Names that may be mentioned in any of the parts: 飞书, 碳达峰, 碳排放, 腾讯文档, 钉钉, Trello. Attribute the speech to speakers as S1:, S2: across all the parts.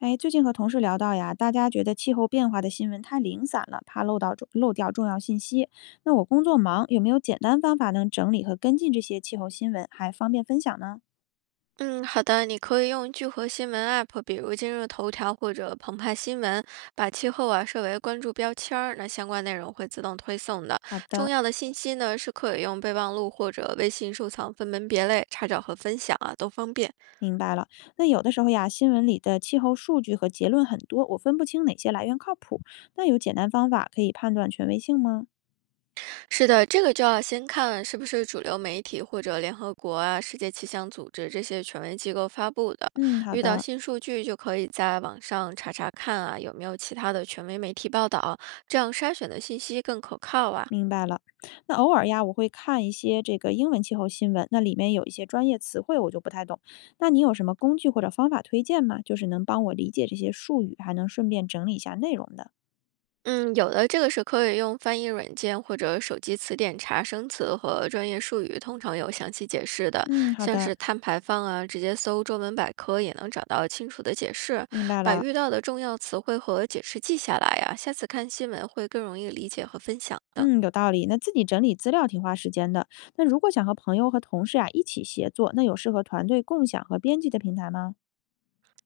S1: 哎，最近和同事聊到呀，大家觉得气候变化的新闻太零散了，怕漏掉重要信息。那我工作忙，有没有简单方法能整理和跟进这些气候新闻，还方便分享呢？
S2: 嗯，好的，你可以用聚合新闻 App，比如今日头条或者澎湃新闻，把气候啊设为关注标签儿，那相关内容会自动推送的。
S1: 好
S2: 重
S1: 的，
S2: 要的信息呢是可以用备忘录或者微信收藏分门别类查找和分享啊，都方便。
S1: 明白了。那有的时候呀，新闻里的气候数据和结论很多，我分不清哪些来源靠谱。那有简单方法可以判断权威性吗？
S2: 是的，这个就要先看是不是主流媒体或者联合国啊、世界气象组织这些权威机构发布的。
S1: 嗯，好
S2: 遇到
S1: 的。
S2: 新数据就可以在网上查查看啊，有没有其他的权威媒体报道，这样筛选的信息更可靠啊。
S1: 明白了，那偶尔呀，我会看一些这个英文气候新闻，那里面有一些专业词汇我就不太懂。那你有什么工具或者方法推荐吗？就是能帮我理解这些术语，还能顺便整理一下内容的。
S2: 嗯，有的这个是可以用翻译软件或者手机词典查生词和专业术语，通常有详细解释的，
S1: 嗯，好
S2: 像
S1: 的，
S2: 是碳排放啊，直接搜中文百科也能找到清楚的解释。
S1: 明白
S2: 把
S1: 了。
S2: 遇到的重要词汇和解释记下来呀、下次看新闻会更容易理解和分享的。
S1: 嗯，有道理。那自己整理资料挺花时间的。那如果想和朋友和同事啊一起协作，那有适合团队共享和编辑的平台吗？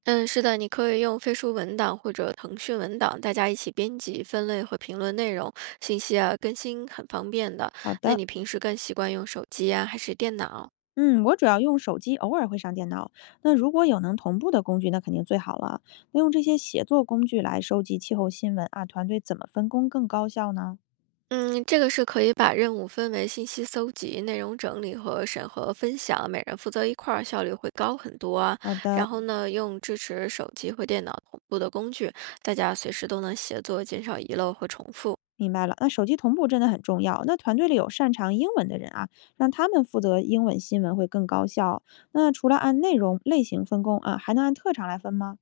S2: 嗯，是的，你可以用飞书文档或者腾讯文档，大家一起编辑、分类和评论内容，信息啊更新很方便的。
S1: 好
S2: 那
S1: 的。
S2: 你平时更习惯用手机啊，还是电脑？
S1: 嗯，我主要用手机，偶尔会上电脑。那如果有能同步的工具，那肯定最好了。那用这些协作工具来收集气候新闻啊，团队怎么分工更高效呢？
S2: 嗯，这个是可以把任务分为信息搜集、内容整理和审核分享，每人负责一块儿，效率会高很多啊。
S1: 好
S2: 然
S1: 的，
S2: 后呢，用支持手机和电脑同步的工具，大家随时都能协作，减少遗漏和重复。
S1: 明白了。那手机同步真的很重要。那团队里有擅长英文的人啊，让他们负责英文新闻会更高效。那除了按内容类型分工啊，还能按特长来分吗？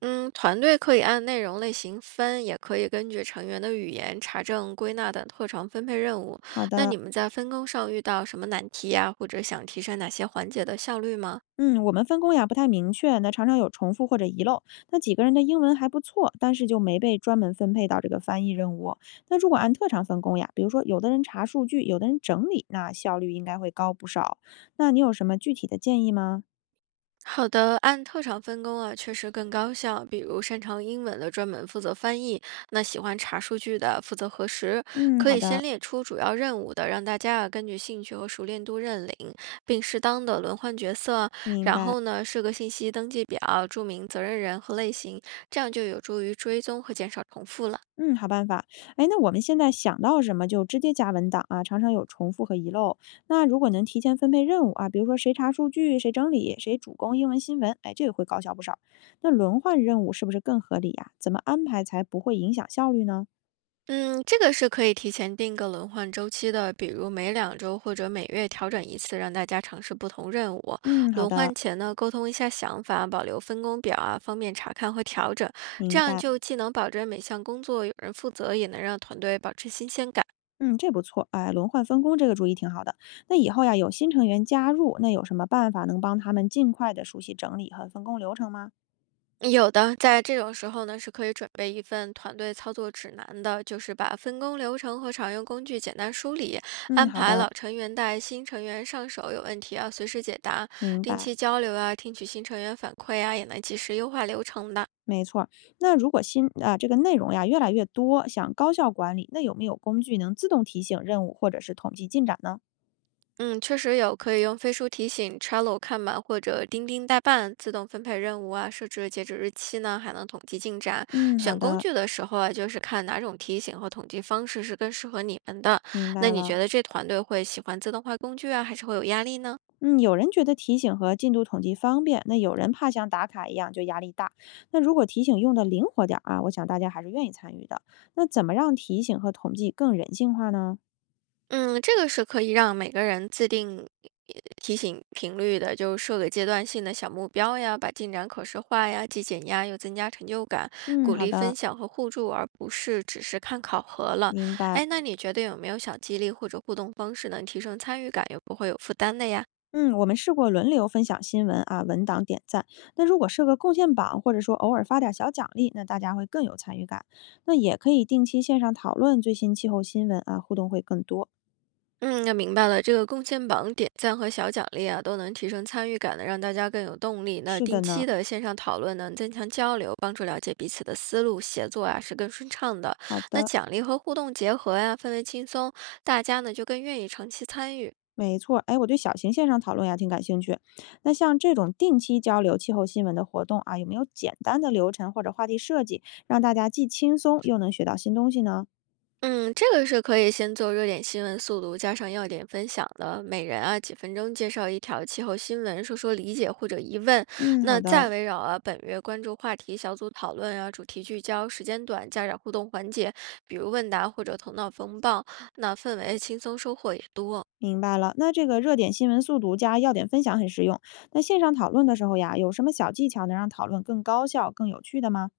S2: 嗯，团队可以按内容类型分，也可以根据成员的语言、查证、归纳等特长分配任务。
S1: 好
S2: 那
S1: 的。
S2: 你们在分工上遇到什么难题呀、或者想提升哪些环节的效率吗？
S1: 嗯，我们分工呀不太明确，那常常有重复或者遗漏。那几个人的英文还不错，但是就没被专门分配到这个翻译任务。那如果按特长分工呀，比如说有的人查数据，有的人整理，那效率应该会高不少。那你有什么具体的建议吗？
S2: 好的，按特长分工啊，确实更高效。比如擅长英文的专门负责翻译，那喜欢查数据的负责核实。
S1: 嗯，
S2: 可
S1: 好
S2: 以先
S1: 的，
S2: 列出主要任务的，让大家啊根据兴趣和熟练度认领，并适当的轮换角色。
S1: 明
S2: 然
S1: 白。
S2: 后呢，设个信息登记表，注明责任人和类型，这样就有助于追踪和减少重复了。
S1: 嗯，好办法。哎，那我们现在想到什么就直接加文档啊，常常有重复和遗漏。那如果能提前分配任务啊，比如说谁查数据，谁整理，谁主攻英文新闻，哎，这个会高效不少。那轮换任务是不是更合理呀、怎么安排才不会影响效率呢？
S2: 嗯，这个是可以提前定个轮换周期的，比如每2周或者每月调整一次，让大家尝试不同任务。
S1: 嗯，好
S2: 轮
S1: 的，
S2: 换前呢，沟通一下想法，保留分工表啊，方便查看和调整。这
S1: 明
S2: 样
S1: 白。
S2: 就既能保证每项工作有人负责，也能让团队保持新鲜感。
S1: 嗯，这不错，哎，轮换分工这个主意挺好的。那以后呀，有新成员加入，那有什么办法能帮他们尽快的熟悉整理和分工流程吗？
S2: 有的，在这种时候呢，是可以准备一份团队操作指南的，就是把分工流程和常用工具简单梳理，
S1: 嗯，
S2: 安
S1: 好
S2: 排
S1: 的，
S2: 老成员带新成员上手，有问题啊随时解答，
S1: 明
S2: 定
S1: 白。
S2: 期交流啊，听取新成员反馈啊，也能及时优化流程的。
S1: 没错儿。那如果新啊这个内容呀越来越多，想高效管理，那有没有工具能自动提醒任务或者是统计进展呢？
S2: 嗯，确实有，可以用飞书提醒、Trello 看板或者钉钉代办自动分配任务啊，设置截止日期呢，还能统计进展。
S1: 嗯，好
S2: 选工
S1: 的，
S2: 具的时候啊，就是看哪种提醒和统计方式是更适合你们的。
S1: 明白
S2: 那你
S1: 了。
S2: 觉得这团队会喜欢自动化工具啊，还是会有压力呢？
S1: 嗯，有人觉得提醒和进度统计方便，那有人怕像打卡一样就压力大。那如果提醒用的灵活点儿啊，我想大家还是愿意参与的。那怎么让提醒和统计更人性化呢？
S2: 嗯，这个是可以让每个人自定提醒频率的，就设个阶段性的小目标呀，把进展可视化呀，既减压又增加成就感，
S1: 嗯，
S2: 鼓
S1: 好
S2: 励分
S1: 的，
S2: 享和互助，而不是只是看考核了。
S1: 明白。
S2: 哎，那你觉得有没有小激励或者互动方式能提升参与感又不会有负担的呀？
S1: 嗯，我们试过轮流分享新闻啊，文档点赞。那如果设个贡献榜，或者说偶尔发点小奖励，那大家会更有参与感。那也可以定期线上讨论最新气候新闻啊，互动会更多。
S2: 嗯，那明白了。这个贡献榜点赞和小奖励啊，都能提升参与感的，让大家更有动力。那
S1: 是的
S2: 定
S1: 呢，
S2: 期的线上讨论呢，增强交流，帮助了解彼此的思路，协作啊是更顺畅的。
S1: 好
S2: 那
S1: 的，
S2: 奖励和互动结合呀、氛围轻松，大家呢就更愿意长期参与。
S1: 没错。哎，我对小型线上讨论呀挺感兴趣。那像这种定期交流气候新闻的活动啊，有没有简单的流程或者话题设计，让大家既轻松又能学到新东西呢？
S2: 嗯，这个是可以先做热点新闻速读，加上要点分享的，每人啊几分钟介绍一条气候新闻，说说理解或者疑问。
S1: 嗯，好
S2: 那
S1: 的。
S2: 再围绕啊本月关注话题小组讨论啊，主题聚焦，时间短，加点互动环节，比如问答或者头脑风暴，那氛围轻松，收获也多。
S1: 明白了，那这个热点新闻速读加要点分享很实用。那线上讨论的时候呀，有什么小技巧能让讨论更高效、更有趣的吗？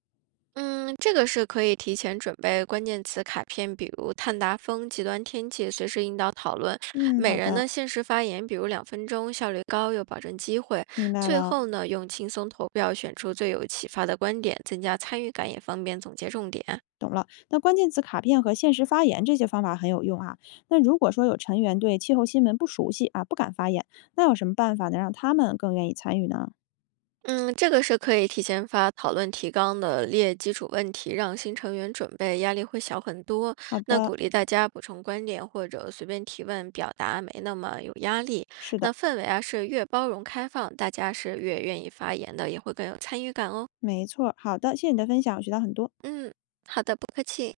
S2: 嗯，这个是可以提前准备关键词卡片，比如碳达峰、极端天气，随时引导讨论。
S1: 嗯，
S2: 每
S1: 好
S2: 人
S1: 的，
S2: 限时发言，比如2分钟，效率高又保证机会。
S1: 明白
S2: 最
S1: 了，
S2: 后呢，用轻松投票选出最有启发的观点，增加参与感，也方便总结重点。
S1: 懂了。那关键词卡片和限时发言这些方法很有用啊。那如果说有成员对气候新闻不熟悉啊，不敢发言，那有什么办法能让他们更愿意参与呢？
S2: 嗯，这个是可以提前发讨论提纲的，列基础问题，让新成员准备，压力会小很多。
S1: 好
S2: 那
S1: 的，
S2: 鼓励大家补充观点或者随便提问，表达没那么有压力。
S1: 是的，
S2: 那氛围啊是越包容开放，大家是越愿意发言的，也会更有参与感哦。
S1: 没错儿好的，谢谢你的分享，我学到很多。
S2: 嗯，好的，不客气。